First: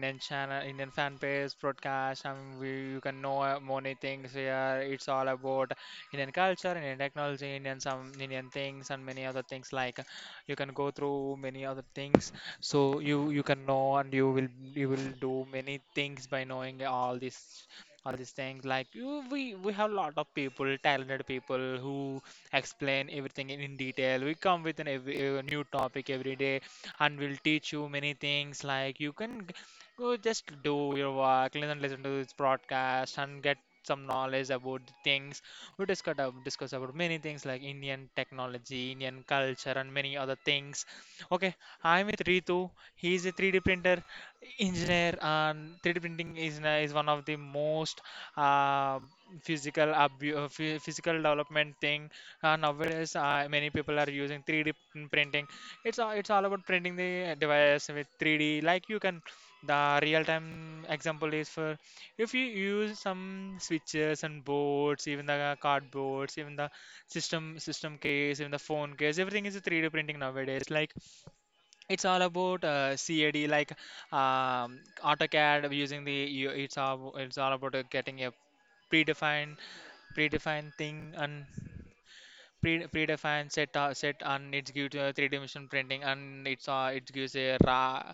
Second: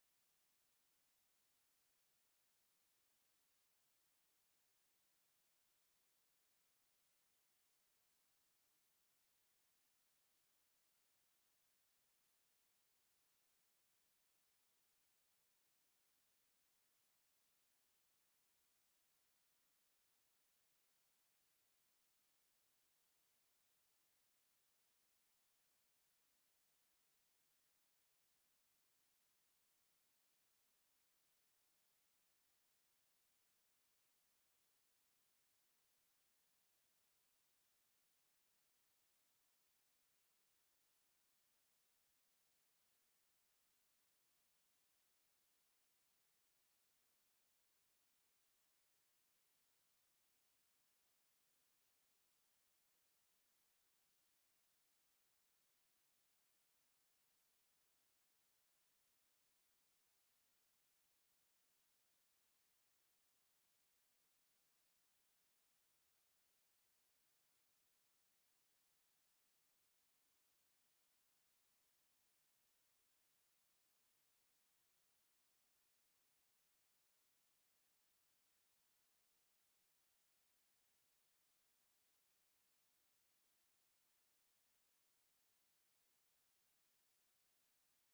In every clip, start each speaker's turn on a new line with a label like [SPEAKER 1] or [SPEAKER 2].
[SPEAKER 1] Indian channel, Indian fan page broadcast. You can know many things here. It's all about Indian culture, Indian technology, Indian some Indian things, and many other things like you can go through many other things. So you can know and you will do many things by knowing all these things like we have a lot of people talented people who explain everything in detail. We come with a new topic every day and will teach you many things. Like you can go just do your work, listen to this broadcast, and get some knowledge about the things. We discuss about many things like Indian technology, Indian culture, and many other things. Okay, I'm with Ritu. He's a 3D printer engineer, and 3D printing is is one of the most uh, physical development thing. Nowadays, many people are using 3D printing. It's all about printing the device with 3D. Like you can, the real time example is, for if you use some switches and boards, even the cardboards, even the system case, even the phone case, everything is a 3D printing nowadays. Like it's all about CAD, like AutoCAD using the it's all about getting a predefined predefined thing and predefined set, and it gives you three-dimensional printing. And it's it gives a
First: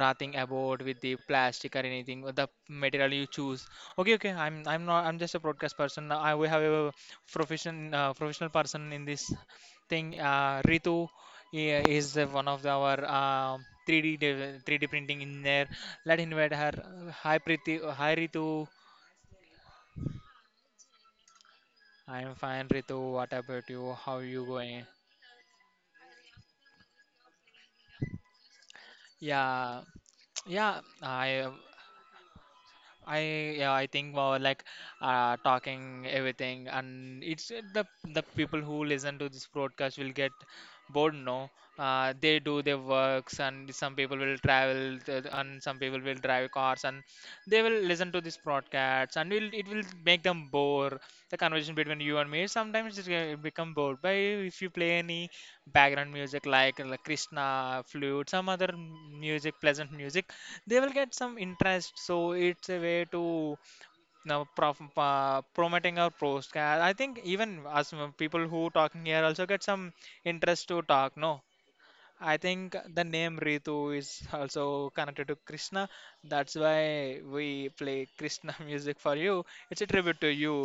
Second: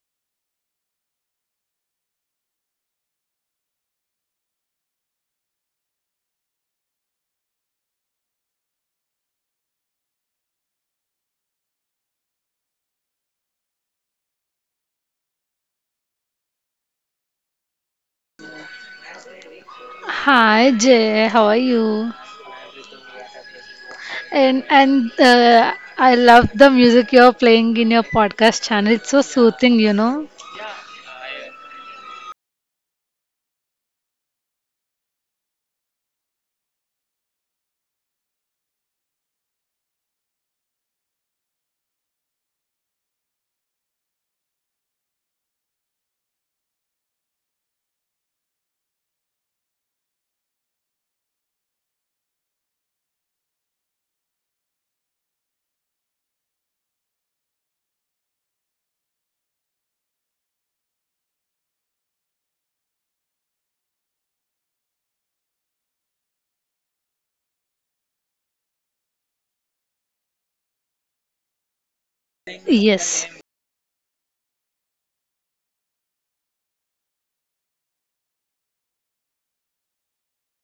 [SPEAKER 1] raw thing about with the plastic or anything or the material you choose. Okay, okay, I'm not I'm just a broadcast person. I, we have a professional person in this thing, Ritu is the one of the, our 3d printing in there. Let invite her. Hi Priti, hi Ritu.
[SPEAKER 2] Hi Jay, how are you?
[SPEAKER 1] I'm fine, Ritu. What about you? How you
[SPEAKER 2] And
[SPEAKER 1] going?
[SPEAKER 2] and uh, I love the music you're playing in your podcast channel. It's so soothing,
[SPEAKER 1] Yeah,
[SPEAKER 2] you know.
[SPEAKER 1] yeah. I yeah, I think, well, like talking everything. And it's the people who listen to this broadcast will get bored, no? They do their works. And some people will drive cars and they will listen to this broadcast and will it will make them bore. The conversation between you and me sometimes it will become bored. But if you play any background music, like Krishna flute, some other music, pleasant music, they will get some interest. So it's a way to now promoting our podcast. I think even us, people who talking here also get some interest to talk, no? I think the
[SPEAKER 2] Yes,
[SPEAKER 1] name Ritu is also connected to Krishna. That's why we play Krishna music for you. It's a tribute to you.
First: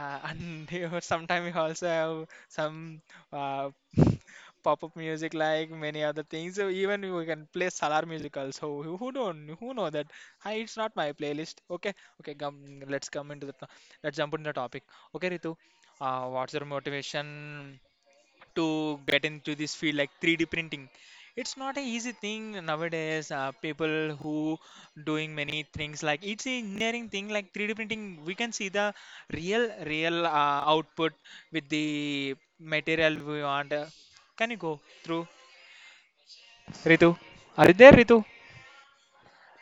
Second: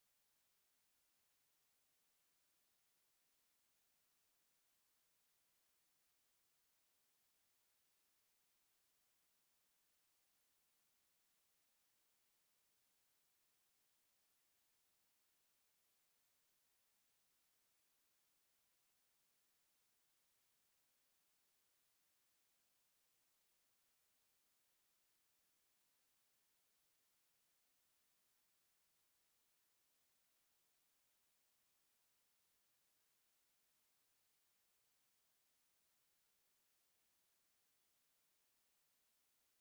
[SPEAKER 1] And you, sometimes we also have some uh, pop-up music, like many other things. So even we can play Salar music also. Who don't, who know that? Hi, it's not my playlist. Okay, okay. Let's come into the to- let's jump into the topic. Okay, Ritu, what's your motivation to get into this field like 3D printing? It's not an easy thing nowadays. People who doing many things, like it's an engineering thing like 3D printing. We can see the real output with the material we want. Can you go through, Ritu? Are you there, Ritu?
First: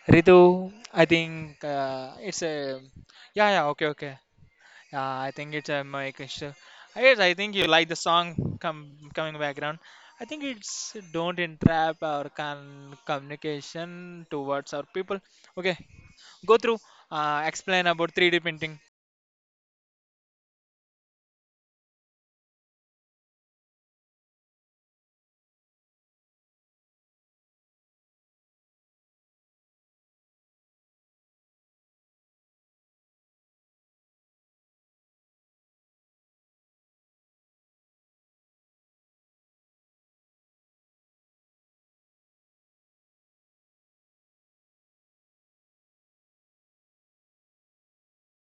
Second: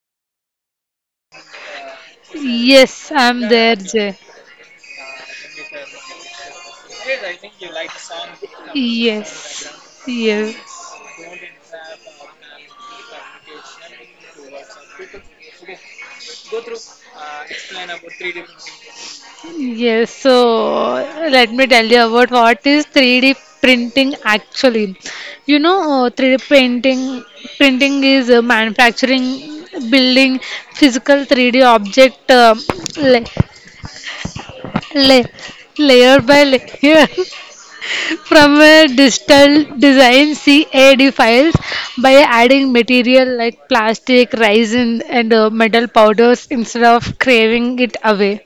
[SPEAKER 1] Ritu, I think it's a,
[SPEAKER 2] yes, I'm
[SPEAKER 1] yeah, yeah,
[SPEAKER 2] there,
[SPEAKER 1] okay,
[SPEAKER 2] Jay.
[SPEAKER 1] okay. Yeah, I think it's my question. I guess, I think you like the song come coming
[SPEAKER 2] Yes,
[SPEAKER 1] background. I think
[SPEAKER 2] yes,
[SPEAKER 1] it's don't entrap our communication towards our people. Okay, go through. Explain about 3D printing.
[SPEAKER 2] yes. So let me tell you about what is 3D printing actually. You know, 3D printing is manufacturing, building physical 3D object. Like La- layer by layer from a digital design CAD files by adding material like plastic, resin, and metal powders instead of craving it away.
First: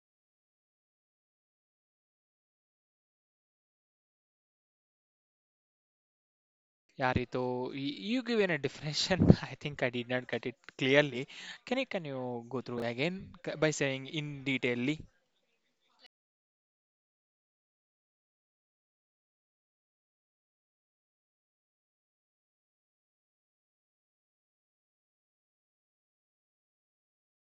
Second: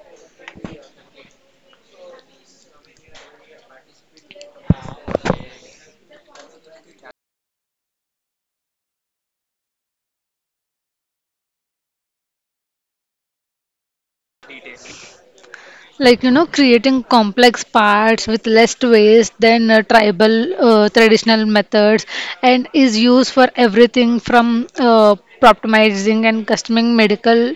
[SPEAKER 1] Yeah, Ritu, you given a definition. I think I did not get it clearly. Can you go through again by saying in detailly?
[SPEAKER 2] Like creating complex parts with less waste than tribal traditional methods and is used for everything from optimizing and customing medical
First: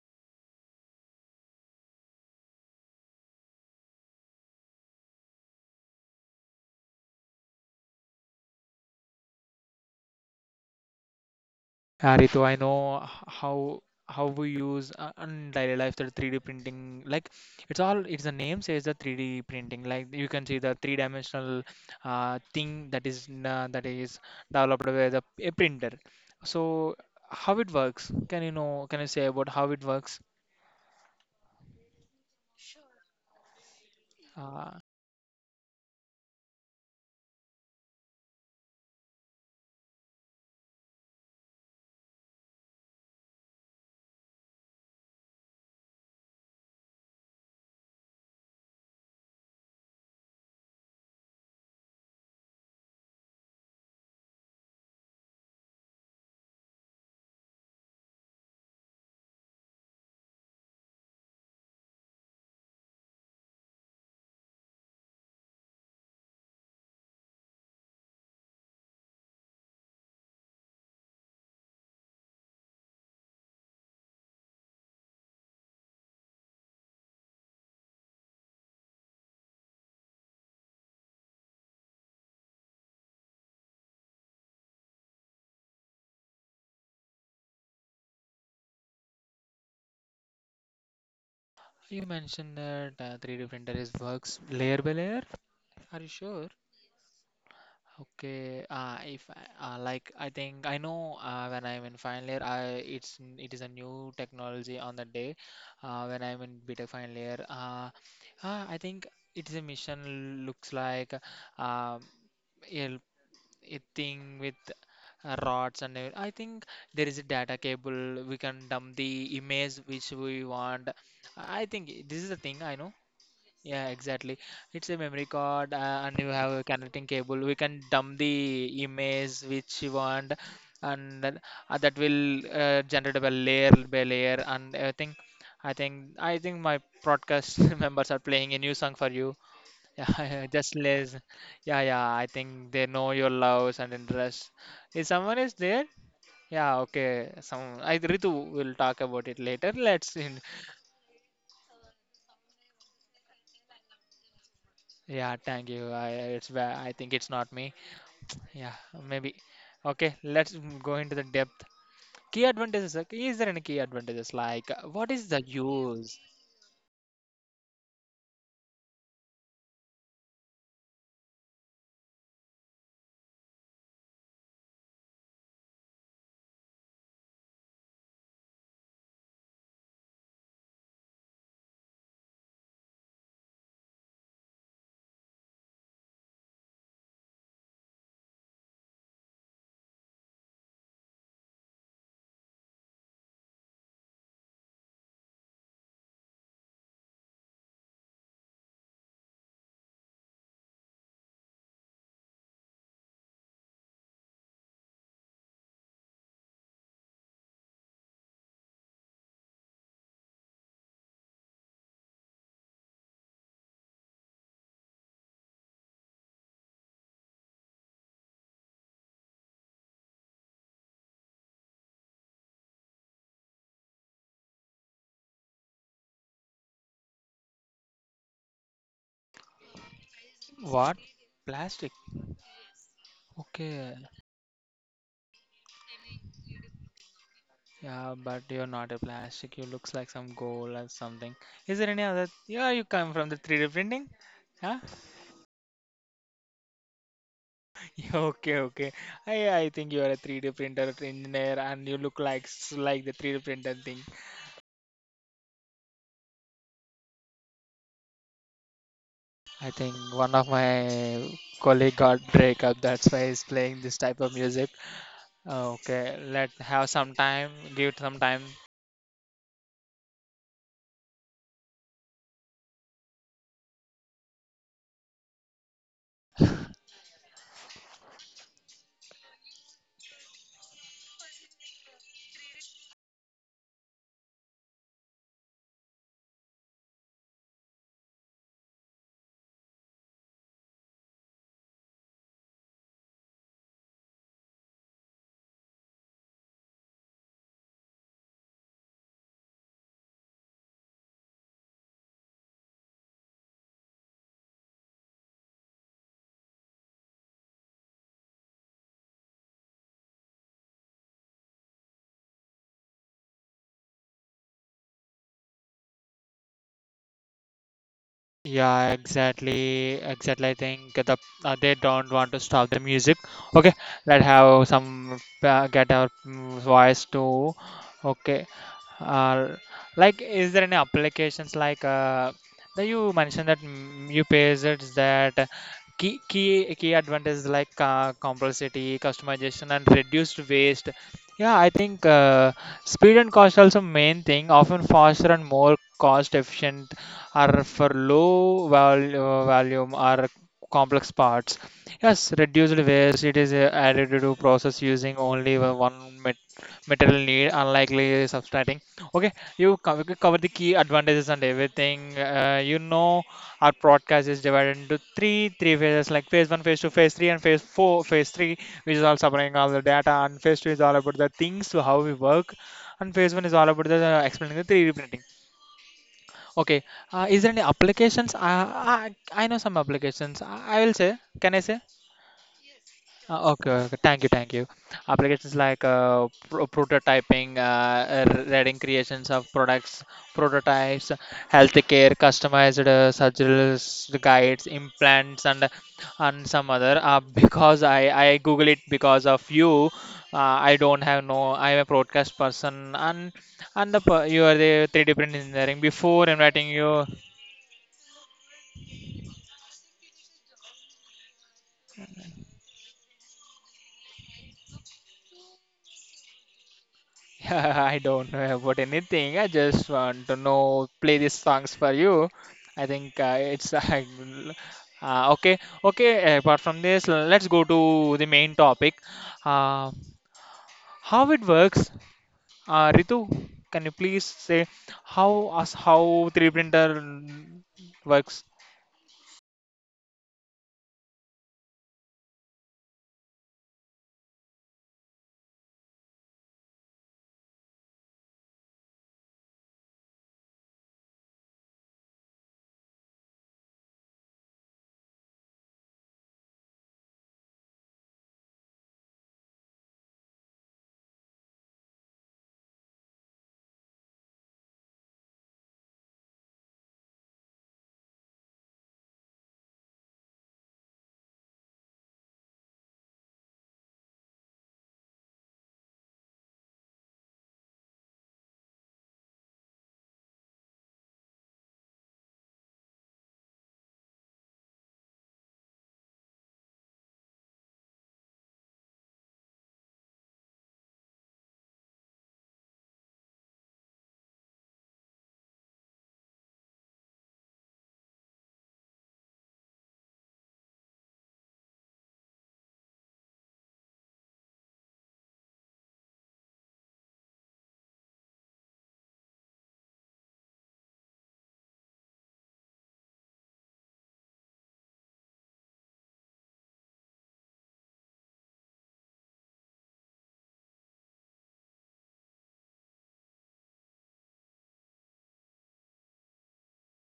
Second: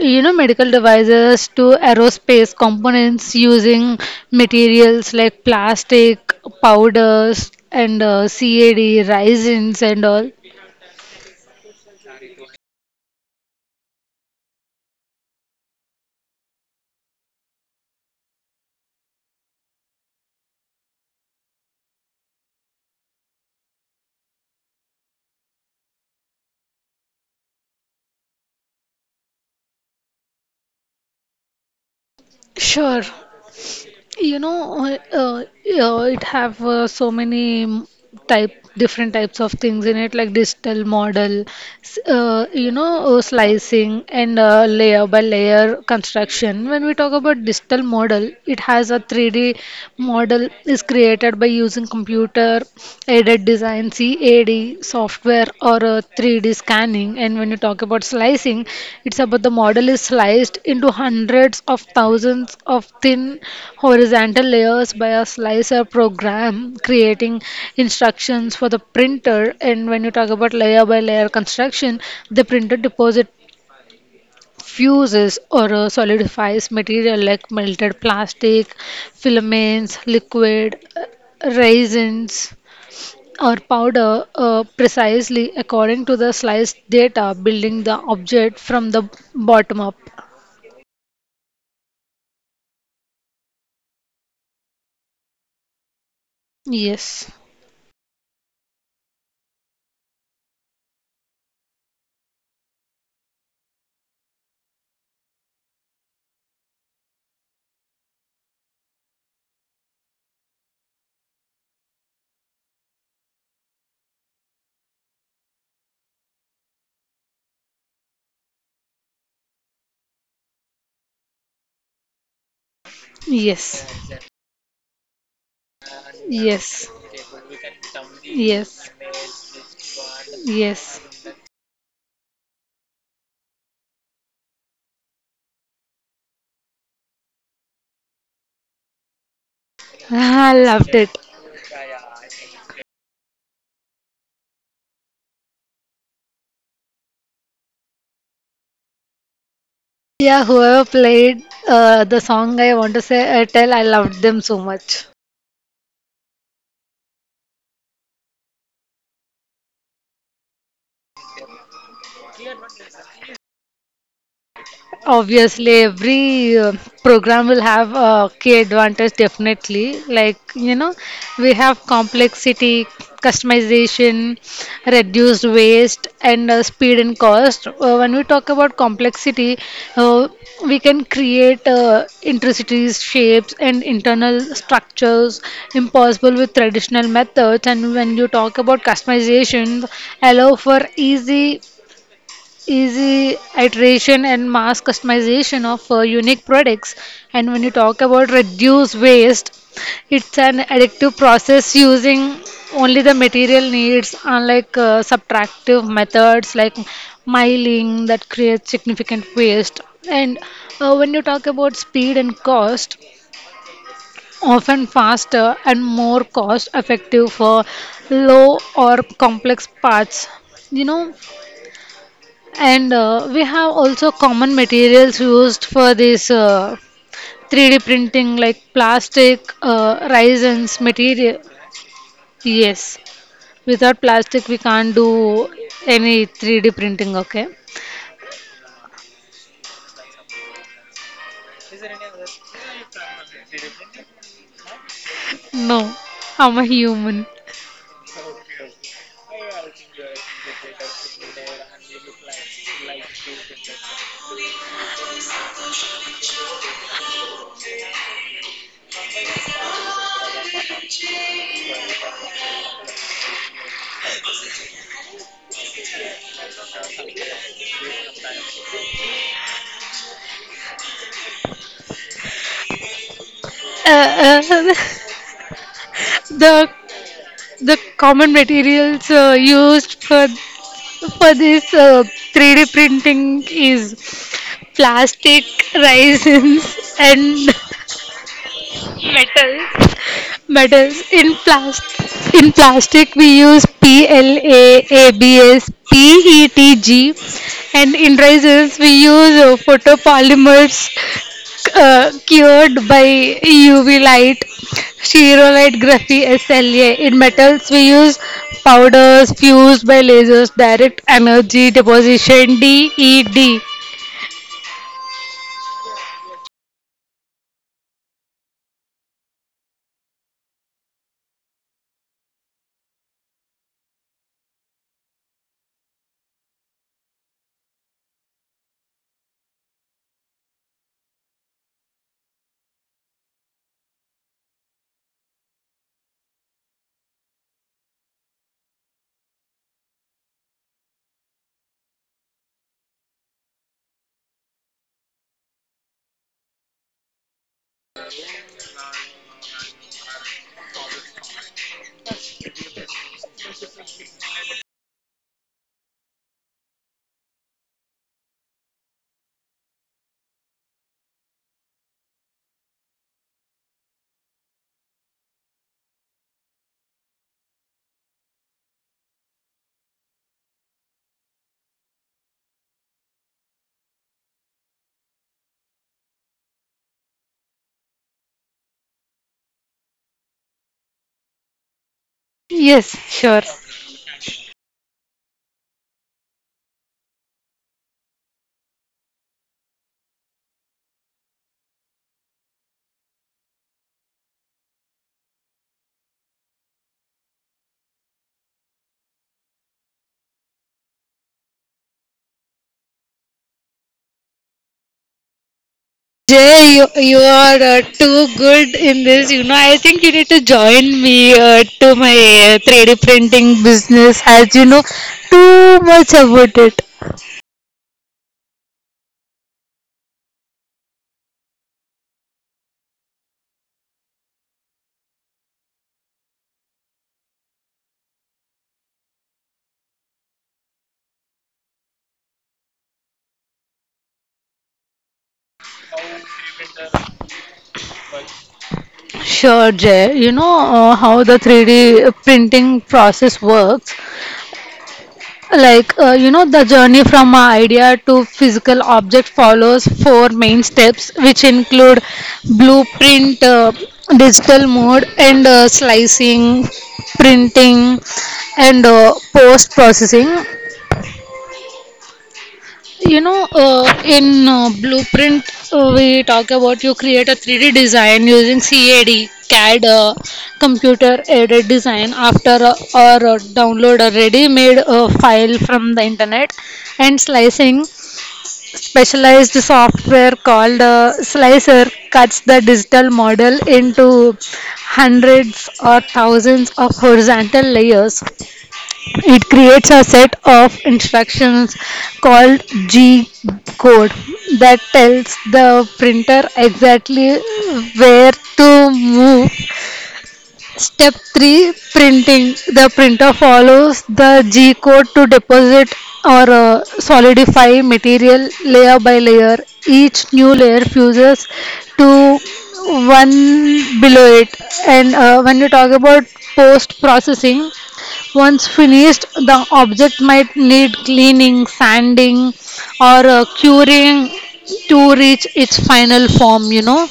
[SPEAKER 2] you know medical devices to aerospace components using materials like plastic powders and cad resins and all.
[SPEAKER 1] Yeah, Ritu, I know how we use in daily life the 3D printing. Like it's all, it's the name says the 3D printing. Like you can see the three-dimensional thing that is n- that is developed by the a printer. So how it works? Can you know? Can you say about how it works?
[SPEAKER 2] Sure. You
[SPEAKER 1] Uh,
[SPEAKER 2] know, it have so many type different types of things in it like digital model, slicing and layer by layer construction. When we talk about digital model, it has a 3D model is created by using computer aided design CAD software or a 3D scanning. And when you talk about slicing, it's about the model is sliced into hundreds of thousands of thin horizontal layers by a slicer program, creating instructions for the printer. And when you talk about layer by layer construction, the printer deposit fuses or solidifies material like melted plastic, filaments, liquid, resins or powder precisely according to the slice data, building the object from the bottom up.
[SPEAKER 1] you mentioned that 3D printer is works layer by layer. Are you sure?
[SPEAKER 2] Yes,
[SPEAKER 1] Okay, if I- like I think I know when I'm in final year, I, it's it is a new technology on the day. When I'm in BTech final year, I think it is a mission. Looks like um, a, a thing with rods. And I think there is a data cable, we can dump the image which we want. I think this is the thing I know.
[SPEAKER 2] yes,
[SPEAKER 1] Yeah, exactly. It's a memory card, and you have a
[SPEAKER 2] yes,
[SPEAKER 1] connecting cable. We can dump the
[SPEAKER 2] yes,
[SPEAKER 1] image which you want,
[SPEAKER 2] yes.
[SPEAKER 1] and then, that will generate by layer by layer. And I think my broadcast members are playing a new song for you. Yeah,
[SPEAKER 2] I
[SPEAKER 1] just
[SPEAKER 2] loved it.
[SPEAKER 1] less. Yeah, yeah. I think they know your loves and interests. Is someone is there? Yeah, okay. Some I, Ritu, will talk about it later. Let's, in,
[SPEAKER 2] Yeah, whoever played the song, I want to say, I tell I loved them so much.
[SPEAKER 1] yeah, thank you. I, it's I think it's not me. Yeah, maybe. Okay, let's go into the depth. Key advantages. Is there any key advantages? Like, what is the
[SPEAKER 2] Obviously,
[SPEAKER 1] use?
[SPEAKER 2] every program will have a key advantage, definitely. Like, you know, we have complexity, customization, reduced waste, and speed and cost. When we talk about complexity, uh, we can create intricacies, shapes, and internal structures impossible with traditional methods. And when you talk about customization, allow for easy iteration and mass customization of unique products. And when you talk about reduce waste, it's an additive process using only the material needs, unlike subtractive methods like miling that creates significant waste. And when you talk about speed and cost, often faster and more cost effective for low or complex parts. You know and uh, we have also common materials used for this 3D printing like plastic, resins,
[SPEAKER 1] What?
[SPEAKER 2] material.
[SPEAKER 1] Plastic.
[SPEAKER 2] Yes,
[SPEAKER 1] Okay.
[SPEAKER 2] without plastic we can't do any 3D printing, okay?
[SPEAKER 1] Yeah, but you're not a plastic. You looks like some gold or something. Is there any other? Yeah, you come from the 3D printing? Huh?
[SPEAKER 2] No, I'm a human.
[SPEAKER 1] Okay, okay. I think you are a 3D printer engineer and you look like like the 3D printer thing. I think one of my colleague got breakup. That's why he's playing this type of music. Okay, let's have some time, give it some time.
[SPEAKER 2] Uh, uh, the the common materials used for this 3D printing is plastic, resins, and metals metals. In plastic we use PLA, ABS, PETG, and in resins we use photopolymers cured by UV light, stereolite graphy SLA. In metals we use powders fused by lasers, direct energy deposition DED.
[SPEAKER 1] Yeah, exactly, exactly. I think they don't want to stop the music. Okay, let's have some get our voice too. Okay, Uh, like, is there any applications like that you mentioned that you pays it that key advantages like complexity, customization, and reduced waste. Yeah, I think speed and cost also main thing. Often faster and more cost efficient are for low value volume or complex parts. Yes, reduced waste. It is added to process using only one material need unlikely substrating. Okay, you we cover the key advantages and everything. You know, our podcast is divided into three phases, like phase one, phase two, phase three, and phase four. Phase three, which is all covering all the data, and phase two is all about the things, so how we work, and phase one is all about the explaining the 3D printing. Okay, is there any applications? I know some applications. I will say, can I say?
[SPEAKER 2] Yes. Sure.
[SPEAKER 1] Okay, okay. Thank you, thank you. Applications like prototyping, reading creations of products, prototypes, healthcare, customized surgical guides, implants, and some other. Because I Google it because of you. I don't have, no. I'm a broadcast person, and the you are the 3D print engineering. Before inviting
[SPEAKER 2] Jay, you,
[SPEAKER 1] you.
[SPEAKER 2] you are too good in this. You know, I think you need to join me to my 3D printing business as you know too much about it.
[SPEAKER 1] I don't know about anything. I just want to know, play these songs for you. I think it's okay. Okay, apart from this, let's go to the main topic. Uh, how it works, Ritu? Can you please say how us how 3D printer works?
[SPEAKER 2] Sure, Jay. You know, how the 3D printing process works. Like, the journey from a idea to physical object follows four main steps, which include blueprint, digital mode, and slicing, printing, and post processing. You know, in Blueprint, we talk about you create a 3D design using CAD, computer aided design after or download a ready made file from the internet and slicing. Specialized software called Slicer cuts the digital model into hundreds or thousands of horizontal layers. It creates a set of instructions called G code that tells the printer exactly where to move. Step 3 printing. The printer follows the G code to deposit or solidify material layer by layer. Each new layer fuses to one below it. And when you talk about post processing, once finished, the object might need cleaning, sanding, or curing to reach its final form.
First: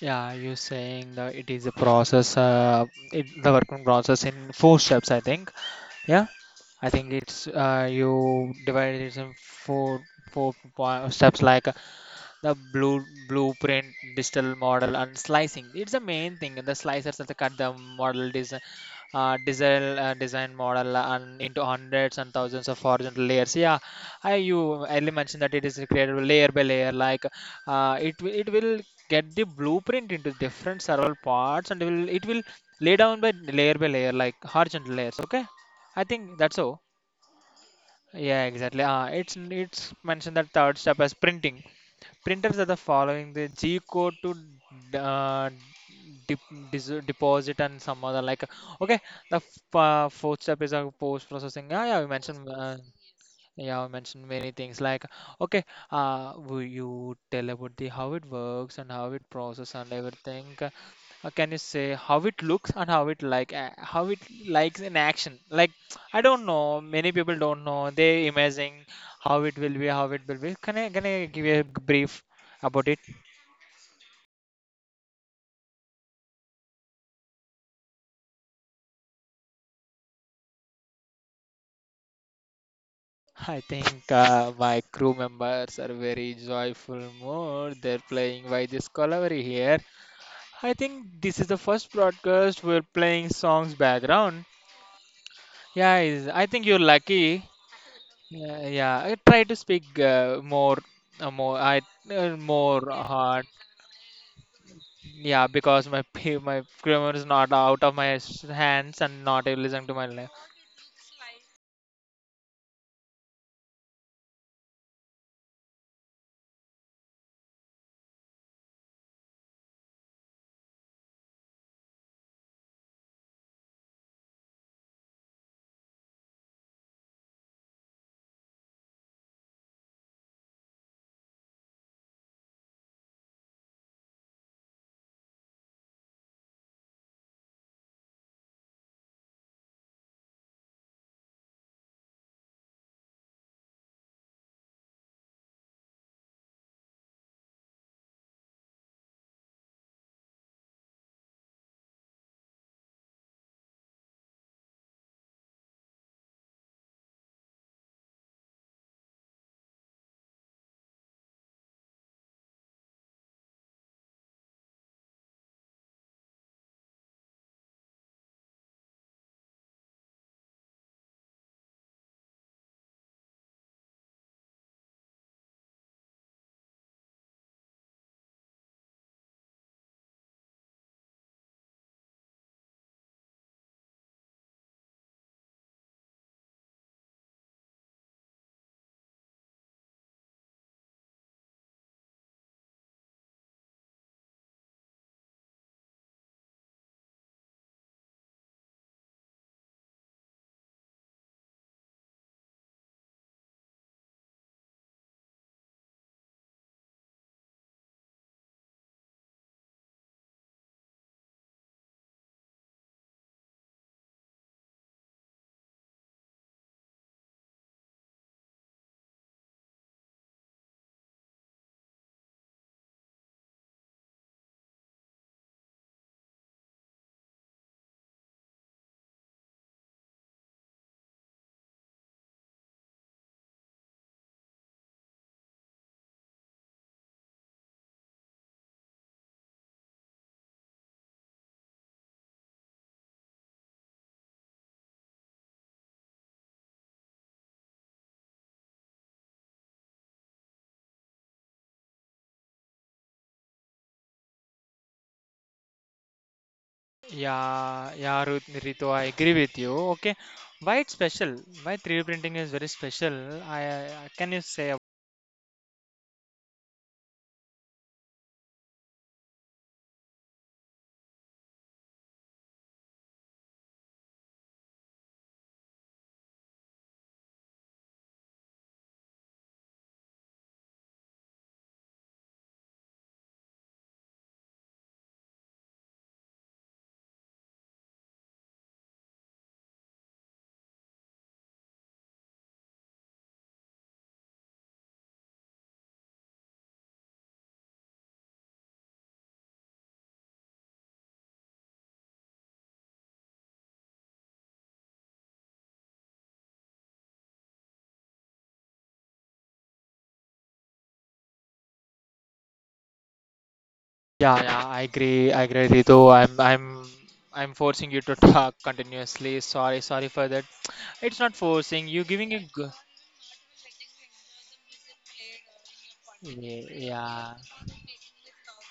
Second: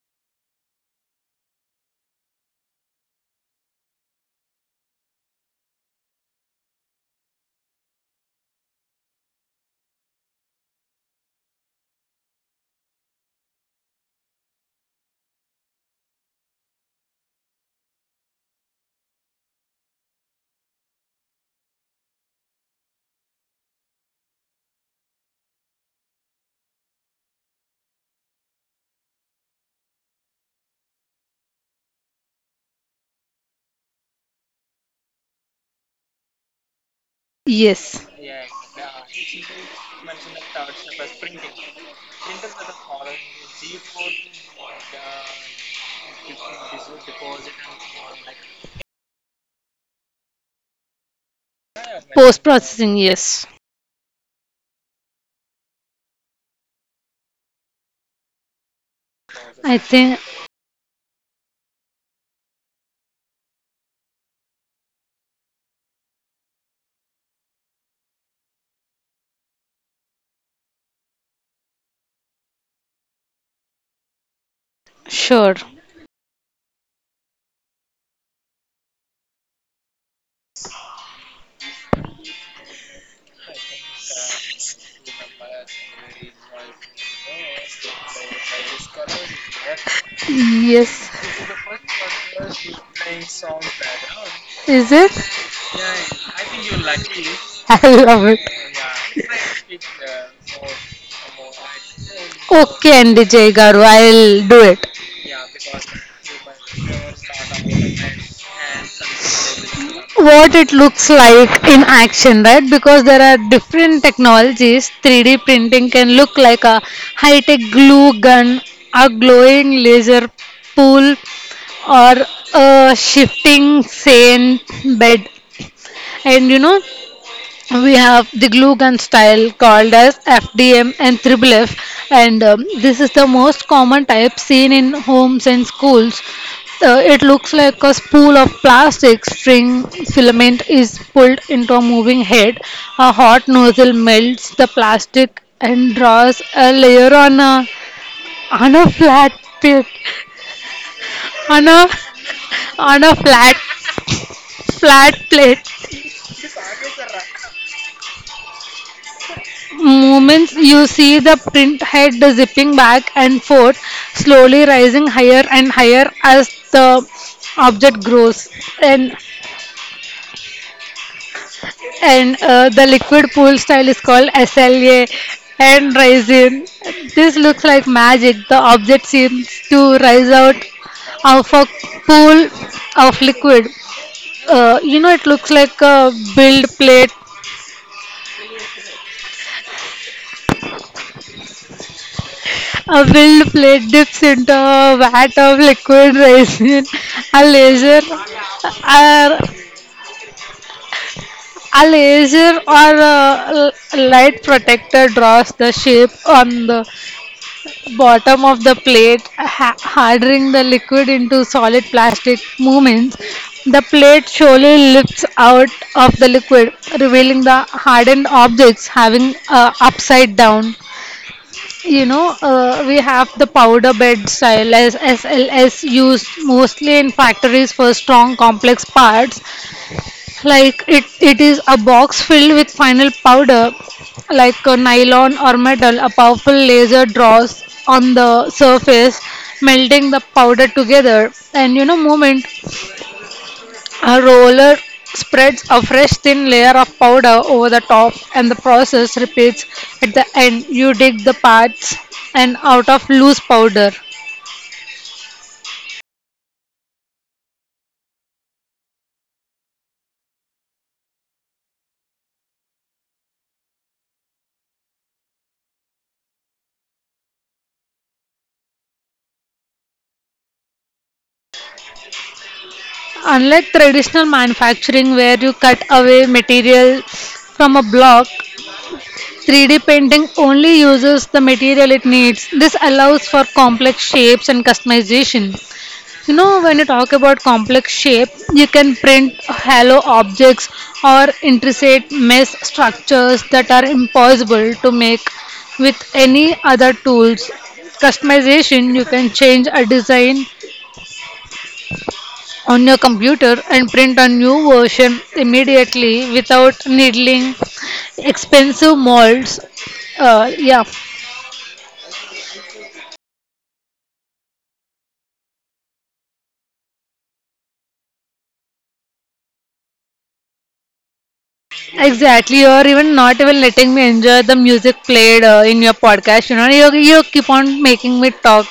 [SPEAKER 1] Yeah, you're saying that it is a process, it, the working process in four steps, I think. I think it's you divide it in four four steps like the blueprint, digital model, and slicing. It's the main thing. The slicers that cut the model design, design model, and into hundreds and thousands of horizontal layers. Yeah, I you earlier mentioned that it is created layer by layer. Like it will get the blueprint into different several parts, and it will lay down by layer, like horizontal layers. Okay, I think that's all.
[SPEAKER 2] Yes,
[SPEAKER 1] Yeah, exactly. It's mentioned that third step as printing. Printers are the following the G code to d- uh, dep deposit and some other, like okay. The f fourth step is post processing. Yeah,
[SPEAKER 2] post processing, yes.
[SPEAKER 1] yeah, we mentioned many things like okay, will you tell about the how it works and how it process
[SPEAKER 2] I
[SPEAKER 1] and
[SPEAKER 2] think.
[SPEAKER 1] everything? Can you say how it looks and how it like how it likes in action? Like, I don't know, many people don't know, they imagining how it will be, how it will be. Can I give you a brief about it?
[SPEAKER 2] Sure.
[SPEAKER 1] I think my crew members are very joyful mood, they're playing by this discovery here. I think
[SPEAKER 2] Yes,
[SPEAKER 1] this is the first broadcast we're playing songs background.
[SPEAKER 2] is it?
[SPEAKER 1] Yeah, I think you're lucky.
[SPEAKER 2] I love it.
[SPEAKER 1] Yeah, yeah. I try to speak uh, more, I more
[SPEAKER 2] Okay, and
[SPEAKER 1] hard.
[SPEAKER 2] DJ Garu, I'll do it.
[SPEAKER 1] Yeah, because my my grammar is not out of my hands and not able to listen to my. La-
[SPEAKER 2] What it looks like in action, right? Because there are different technologies. 3D printing can look like a high tech glue gun, a glowing laser pool, or a shifting sand bed. And you know, we have the glue gun style called as FDM and Triple F, and this is the most common type seen in homes and schools. It looks like a spool of plastic string filament is pulled into a moving head. A hot nozzle melts the plastic and draws a layer on a flat pit on a on a flat plate. Moments you see the print head zipping back and forth, slowly rising higher and higher as the object grows. And and the liquid pool style is called SLA and rising. This looks like magic. The object seems to rise out of a pool of liquid. It looks like a build plate. A filled plate dips into a vat of liquid resin. A laser, a, a laser or a l- light protector draws the shape on the bottom of the plate, hardening the liquid into solid plastic movements. The plate slowly lifts out of the liquid, revealing the hardened objects having a upside down. You know, we have the powder bed style as SLS used mostly in factories for strong complex parts. Like it is a box filled with final powder, like a nylon or metal. A powerful laser draws on the surface, melting the powder together. And you know, moment a roller spreads a fresh thin layer of powder over the top and the process repeats. At the end, you dig the parts and out of loose powder.
[SPEAKER 1] yeah, yeah, Ritu, I agree with you. Okay, why it's special? Why 3D printing is very special? I, I, can you say? Ab-
[SPEAKER 2] Unlike traditional manufacturing where you cut away material from a block, 3D painting only uses the material it needs. This allows for complex shapes and customization. You know, when you talk about complex shape, you can print hollow objects or intricate mesh structures that are impossible to make with any other tools. Customization, you can change a design on your computer and print a new version immediately without needling expensive molds. Yeah,
[SPEAKER 1] yeah, yeah, I agree. I agree, Ritu. I'm forcing you to talk continuously. Sorry for that. It's not forcing. You giving a. G-
[SPEAKER 2] exactly, or even not even letting me enjoy the music played in your podcast. You
[SPEAKER 1] yeah.
[SPEAKER 2] know, you
[SPEAKER 1] Yeah.
[SPEAKER 2] keep on making me talk.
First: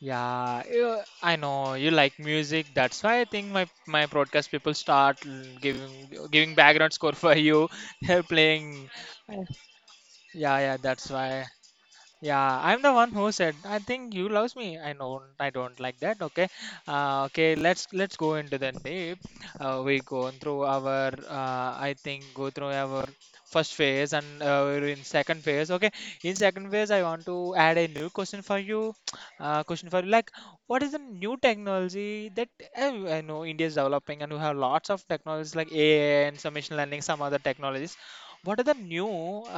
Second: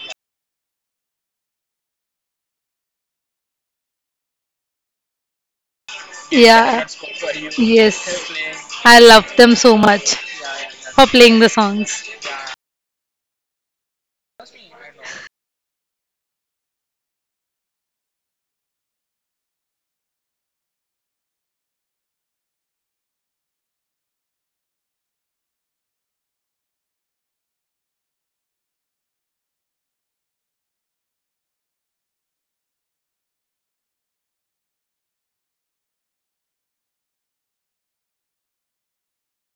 [SPEAKER 1] Yeah, you- I know you like music. That's why I think my broadcast people start giving
[SPEAKER 2] Yeah,
[SPEAKER 1] background score for you. They're
[SPEAKER 2] yes,
[SPEAKER 1] playing.
[SPEAKER 2] I love them so much
[SPEAKER 1] Yeah, yeah,
[SPEAKER 2] for
[SPEAKER 1] that's
[SPEAKER 2] playing
[SPEAKER 1] why.
[SPEAKER 2] the songs.
[SPEAKER 1] Yeah, I'm the one who said, I think you loves me. I know I don't like that. Okay. Okay, let's go into the deep. We go through our I think go through our first phase and we're in second phase. Okay. In second phase, I want to add a new question for you. Question for you like what is the new technology that I know India is developing and we have lots of technologies like AI and some machine learning, some other technologies. What are the new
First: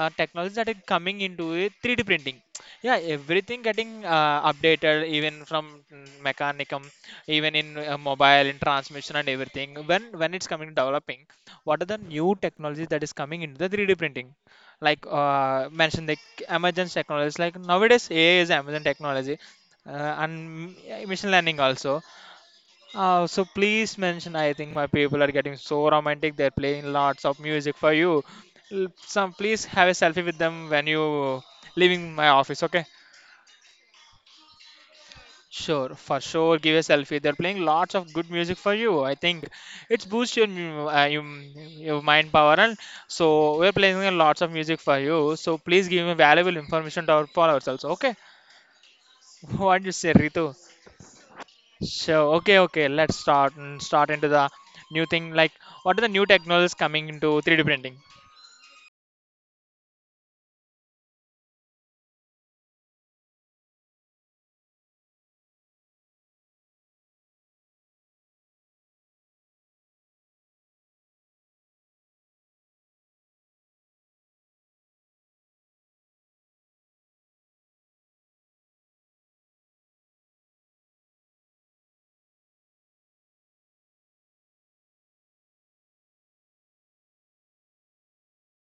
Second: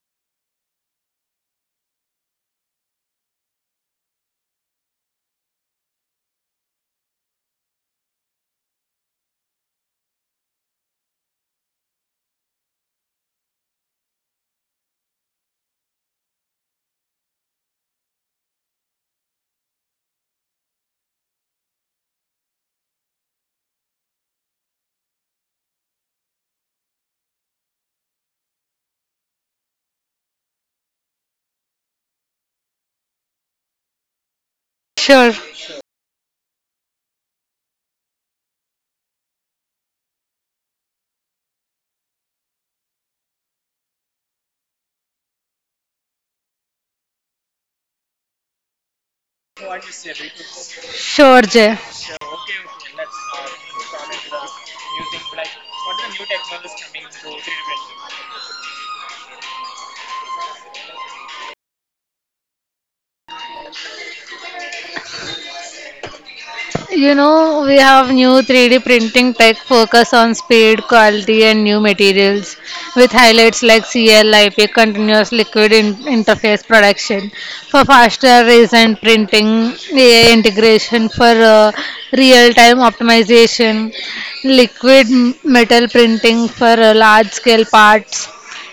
[SPEAKER 1] technologies that are coming into it 3d printing? Yeah, everything getting updated, even from mechanicum, even in mobile, in transmission and everything. When it's coming to developing, what are the new technologies that is coming into the 3D printing? Like mentioned, like Amazon technologies. Like nowadays, AI is Amazon technology, and mm, machine learning also. So please mention. I think my people are getting so romantic. They're playing lots of music for you. L- some please have a selfie with them when you leaving my office. Okay.
[SPEAKER 2] Sure,
[SPEAKER 1] Sure, for sure. Give a selfie. They're playing lots of good music for you. I think it's boost your your mind power, and so we're playing a lots of music for you. So please give me valuable information to our followers also. Okay, what you say, Ritu?
[SPEAKER 2] sure, Jay.
[SPEAKER 1] Sure. Okay, okay. Let's start and start into the new thing. Like, what are the new technologies coming into 3D printing?
[SPEAKER 2] You know, we have new 3D printing tech focus on speed, quality, and new materials with highlights like CLIP, continuous liquid interface production, for faster recent printing, AI integration for real time optimization, liquid metal printing for large scale parts,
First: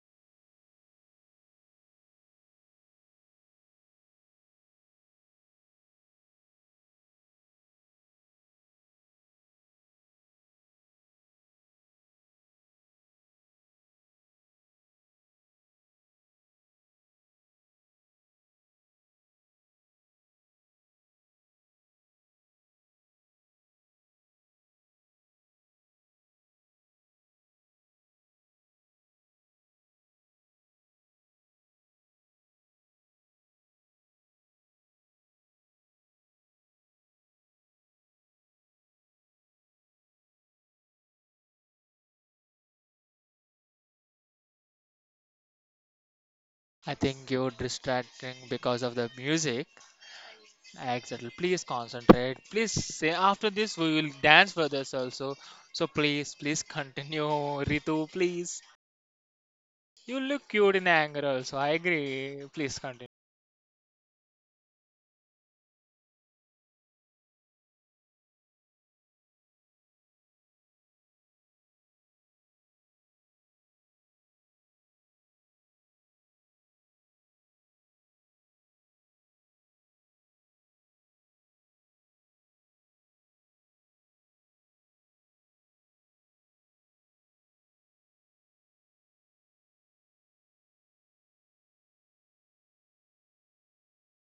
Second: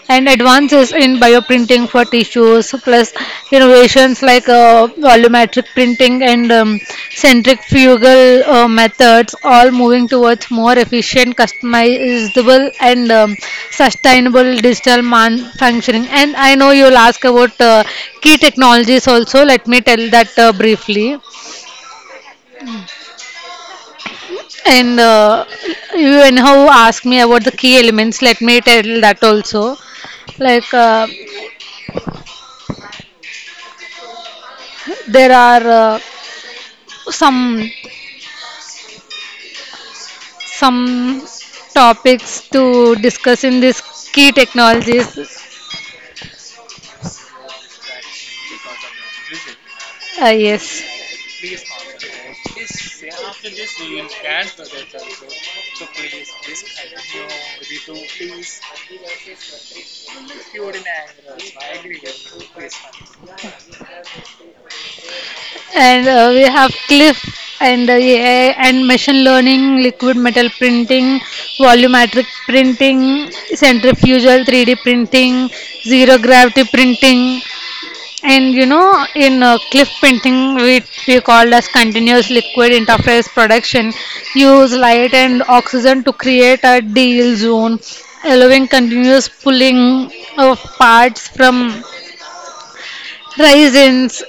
[SPEAKER 2] and advances in bioprinting for tissues, plus innovations like volumetric printing and centrifugal methods, all moving towards more efficient, customizable, and sustainable digital manufacturing. And I know you'll ask about key technologies also. Let me tell that briefly. And you anyhow ask me about the key elements. Let me tell that also, like there are uh, some some topics to discuss in this key technologies.
[SPEAKER 1] I think you're distracting because of the music.
[SPEAKER 2] Yes
[SPEAKER 1] Exactly. Please concentrate. Please say after this we will dance for this also. So please continue, Ritu. Please. You look cute in anger also. I agree. Please continue.
[SPEAKER 2] and we have cliff and AI and machine learning, liquid metal printing, volumetric printing, centrifugal 3D printing, zero gravity printing. And you know, in cliff painting, which we called as continuous liquid interface production, use light and oxygen to create a deal zone, allowing continuous pulling of parts from Raisins,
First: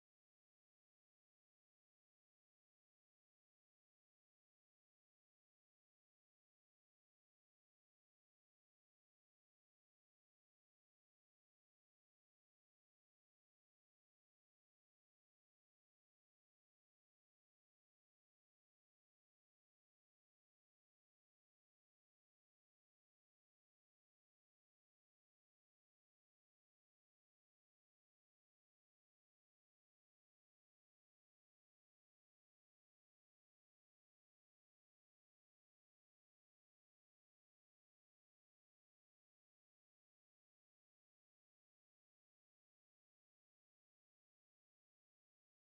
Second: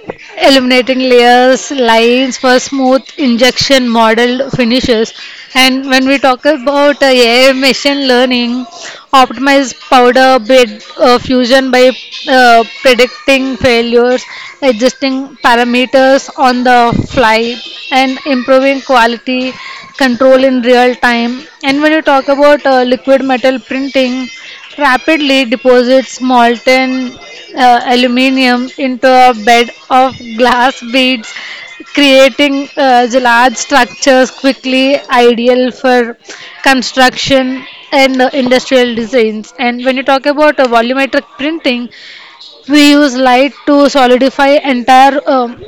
[SPEAKER 2] eliminating layers, lines for smooth injection model finishes. And when we talk about AI machine learning, optimize powder bed fusion by predicting failures, adjusting parameters on the fly, and improving quality control in real time. And when you talk about liquid metal printing, rapidly deposits molten aluminium into a bed of glass beads, creating large structures quickly, ideal for construction and industrial designs. And when you talk about volumetric printing, we use light to solidify entire. Um,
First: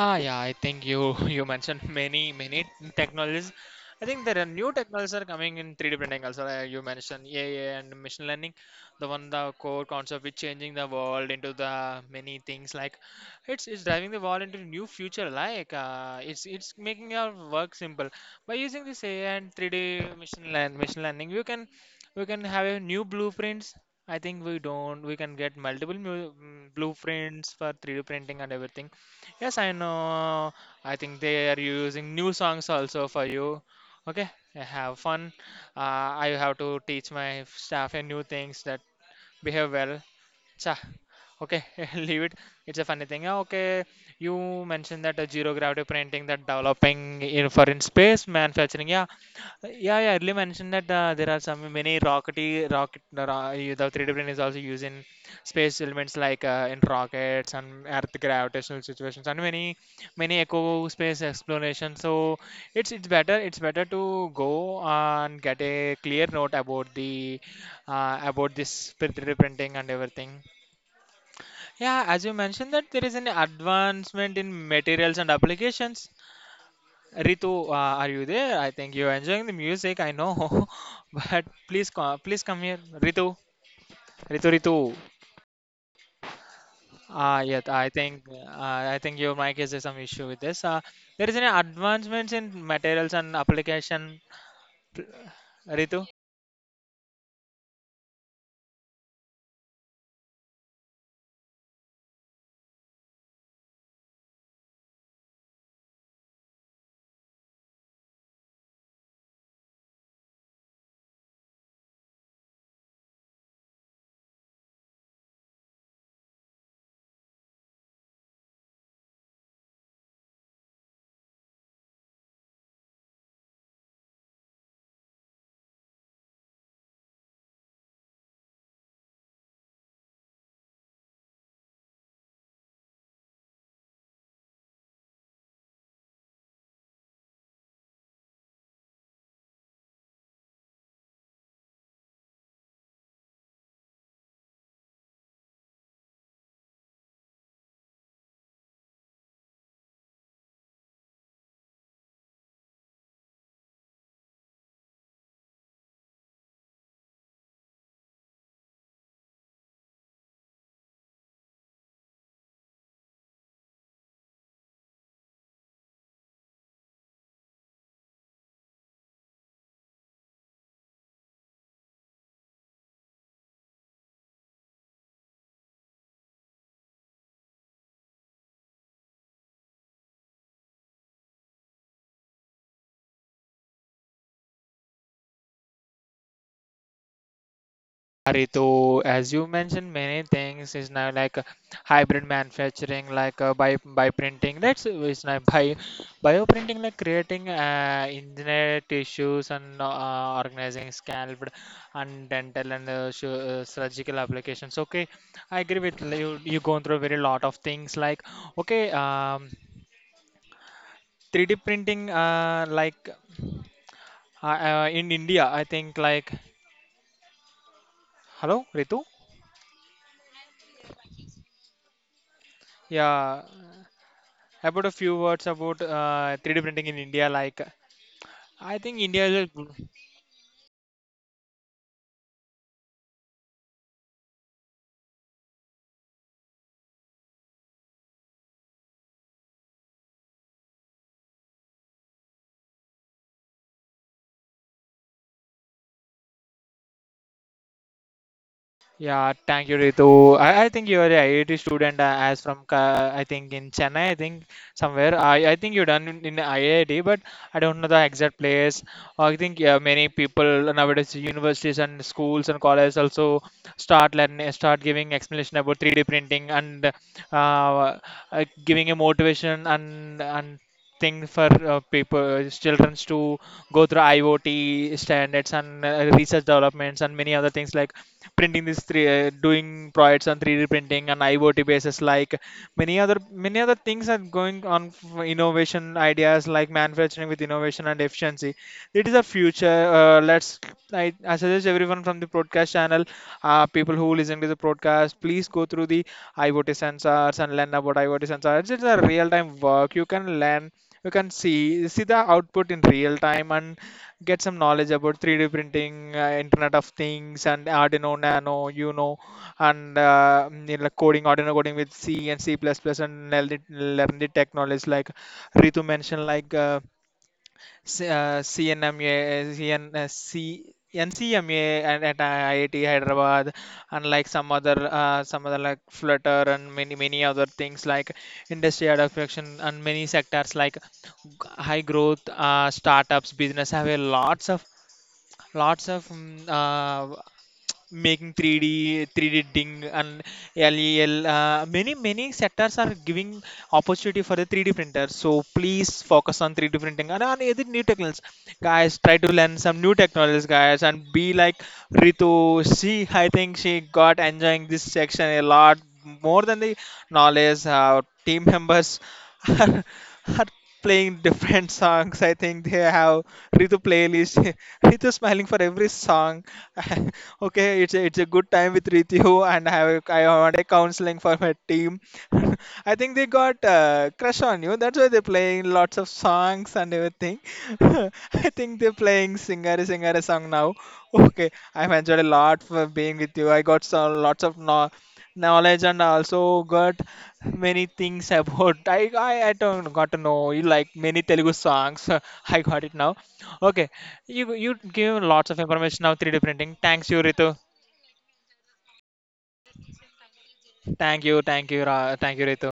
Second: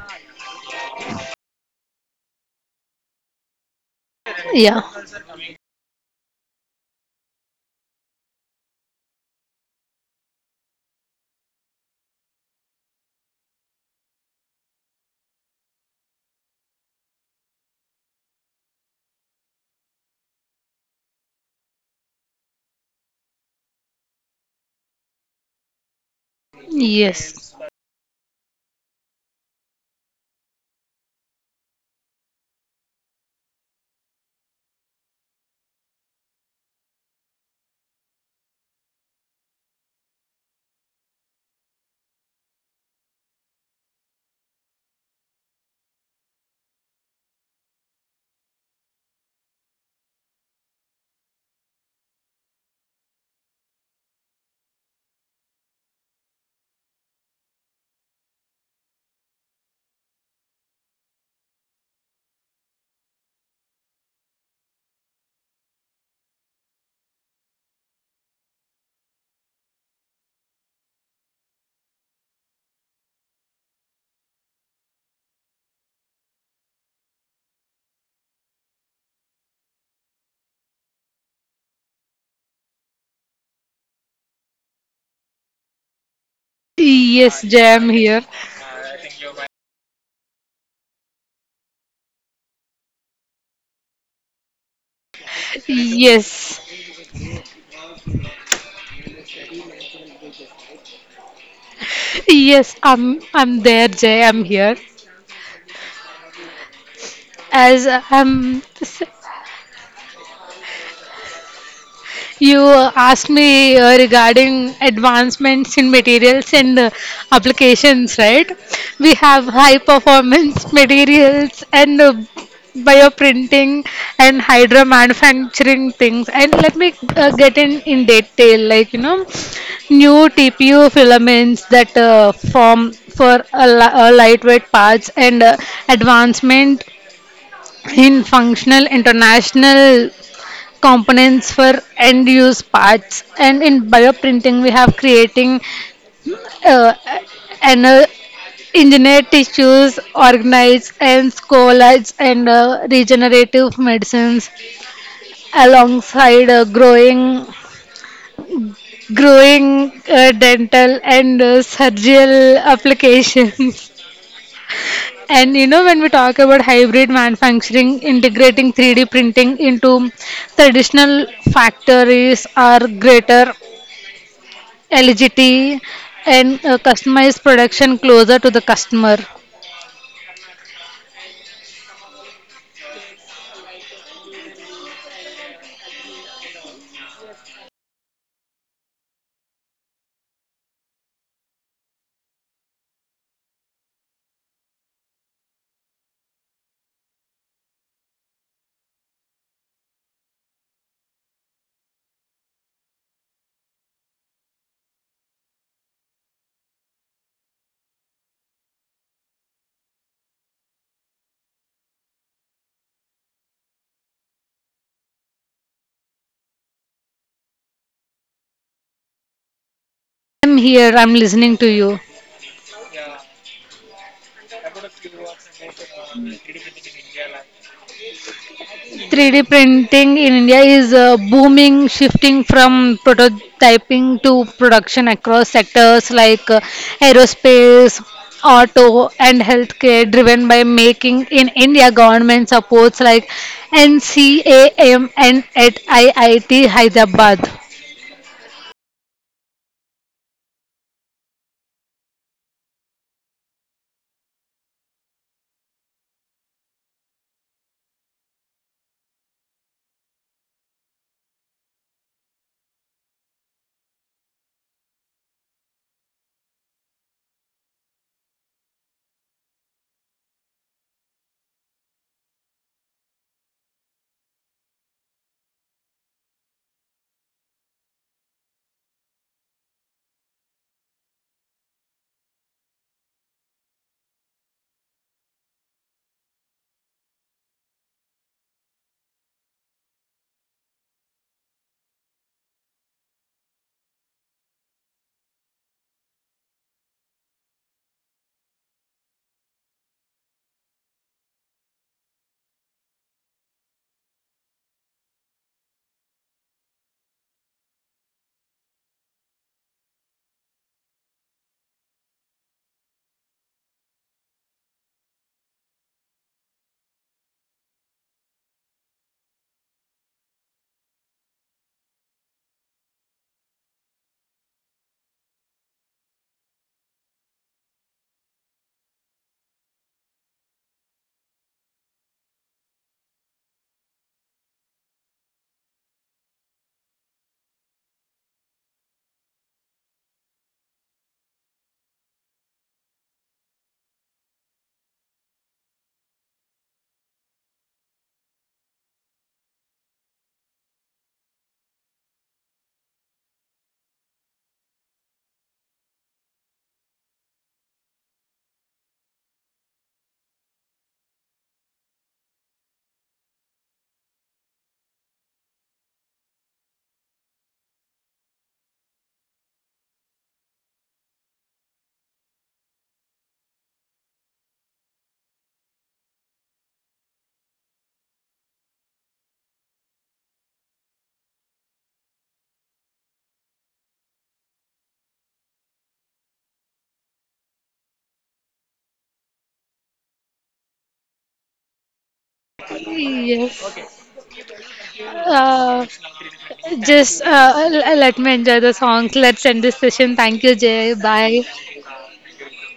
[SPEAKER 1] Ah, yeah, I think you you mentioned many technologies. I think there are new
[SPEAKER 2] yeah.
[SPEAKER 1] technologies are coming in 3D printing also. You mentioned AI and machine learning, the one the core concept which changing the world into the many things like it's driving the world into new future like uh, it's making our work simple by using this AI and 3D machine learn machine learning. You can we can have a new blueprints. I think we don't we can get multiple blueprints
[SPEAKER 2] Yes.
[SPEAKER 1] for 3D printing and everything. Yes, I know. I think they are using new songs also for you. Okay, have fun. I have to teach my staff a new things that behave well. Cha. Okay, leave it. It's a funny thing. Yeah. Okay, you mentioned that zero gravity printing, that developing in for in space manufacturing. Yeah, yeah, yeah. Earlier mentioned that there are some many rockety rocket. The 3D print is also used in space elements like in rockets and Earth gravitational situations and many eco space exploration. So it's better to go and get a clear note about the about this 3D printing and everything. Yeah, as you mentioned that there is an advancement in materials and applications. Ritu, are you there? I think you're enjoying the music, I know. But please come. Please come here. Ritu.
[SPEAKER 2] Yes,
[SPEAKER 1] Yeah,
[SPEAKER 2] Jay, I'm here.
[SPEAKER 1] I think your mic is some issue with this. There is an advancements in materials and application. Ritu?
[SPEAKER 2] Yes, yes, I'm there, Jay. I'm here. As I'm You asked me regarding advancements in materials and applications, right? We have high performance materials and bioprinting and hydro manufacturing things. And let me get in detail, like new TPU filaments that form for a lightweight parts and advancement in functional international components for end use parts and in bioprinting we have creating uh, an engineered tissues organized and collages and regenerative medicines alongside growing dental and surgical applications. And when we talk about hybrid manufacturing integrating 3D printing into traditional factories are greater LGT and customized production closer to the customer.
[SPEAKER 1] Ritu, as you mentioned, many things is now like hybrid manufacturing, like uh, by printing. That's it's now by bioprinting, like creating engineered tissues and organizing scalp and dental and surgical applications. Okay, I agree with you. You going through a very lot of things like okay, 3D printing, in India, I think like hello, Ritu.
[SPEAKER 2] I'm here, I'm listening to you.
[SPEAKER 1] Yeah. About a few words about 3D printing in India. Like, I think India
[SPEAKER 2] 3D
[SPEAKER 1] is a good.
[SPEAKER 2] printing in India is booming, shifting from prototyping to production across sectors like aerospace, auto, and healthcare, driven by making in India government supports like NCAM and at IIT Hyderabad.
[SPEAKER 1] Yeah, thank you, Ritu. I, think you are a IIT student, as from Ka- I think in Chennai, I think somewhere. I think you done in IIT, but I don't know the exact place. I think yeah, many people nowadays, universities and schools and colleges also start learning, start giving explanation about 3D printing and uh, giving a motivation and thing for people, children to go through IoT standards and research developments and many other things like printing this three, doing projects on 3D printing and IoT basis. Like many other things are going on for innovation ideas like manufacturing with innovation and efficiency. It is a future. Let's. I suggest everyone from the broadcast channel, people who listen to the broadcast, please go through the IoT sensors and learn about IoT sensors. It's a real-time work. You can learn you can see the output in real time and get some knowledge about 3d printing internet of things and arduino nano you know and like coding arduino coding with c and c++ plus plus, and learn the tech knowledge like ritu mentioned like C- uh, CNMA, CN, uh, C, NCMA and at IIT Hyderabad, unlike some other like Flutter and many other things like industry adaptation and many sectors like high growth startups business have a lots of making 3D, 3D-ding and LEL. Many many sectors are giving opportunity for the 3D printer. So please focus on 3D printing and on other new technologies, guys. Try to learn some new technologies, guys, and be like Ritu. She, I think she got enjoying this section a lot more than the knowledge. Our team members are, are playing different songs. I think they have Ritu playlist. Ritu smiling for every song. Okay, it's a good time with Ritu, and I have a- I want a counseling for my team. I think they got crush on you. That's why they're playing lots of songs and everything. I think they're playing singer song now. Okay, I've enjoyed a lot for being with you. I got so lots of knowledge and also got many things about. I don't got to know you like many Telugu songs. I got it now.
[SPEAKER 2] Yes.
[SPEAKER 1] Okay. You give lots of
[SPEAKER 2] Uh,
[SPEAKER 1] information of 3D printing. Thanks you,
[SPEAKER 2] Just
[SPEAKER 1] Ritu.
[SPEAKER 2] let me enjoy the songs. Let's end this session. Thank you, Jay. Bye.
[SPEAKER 1] Thank you, Ritu.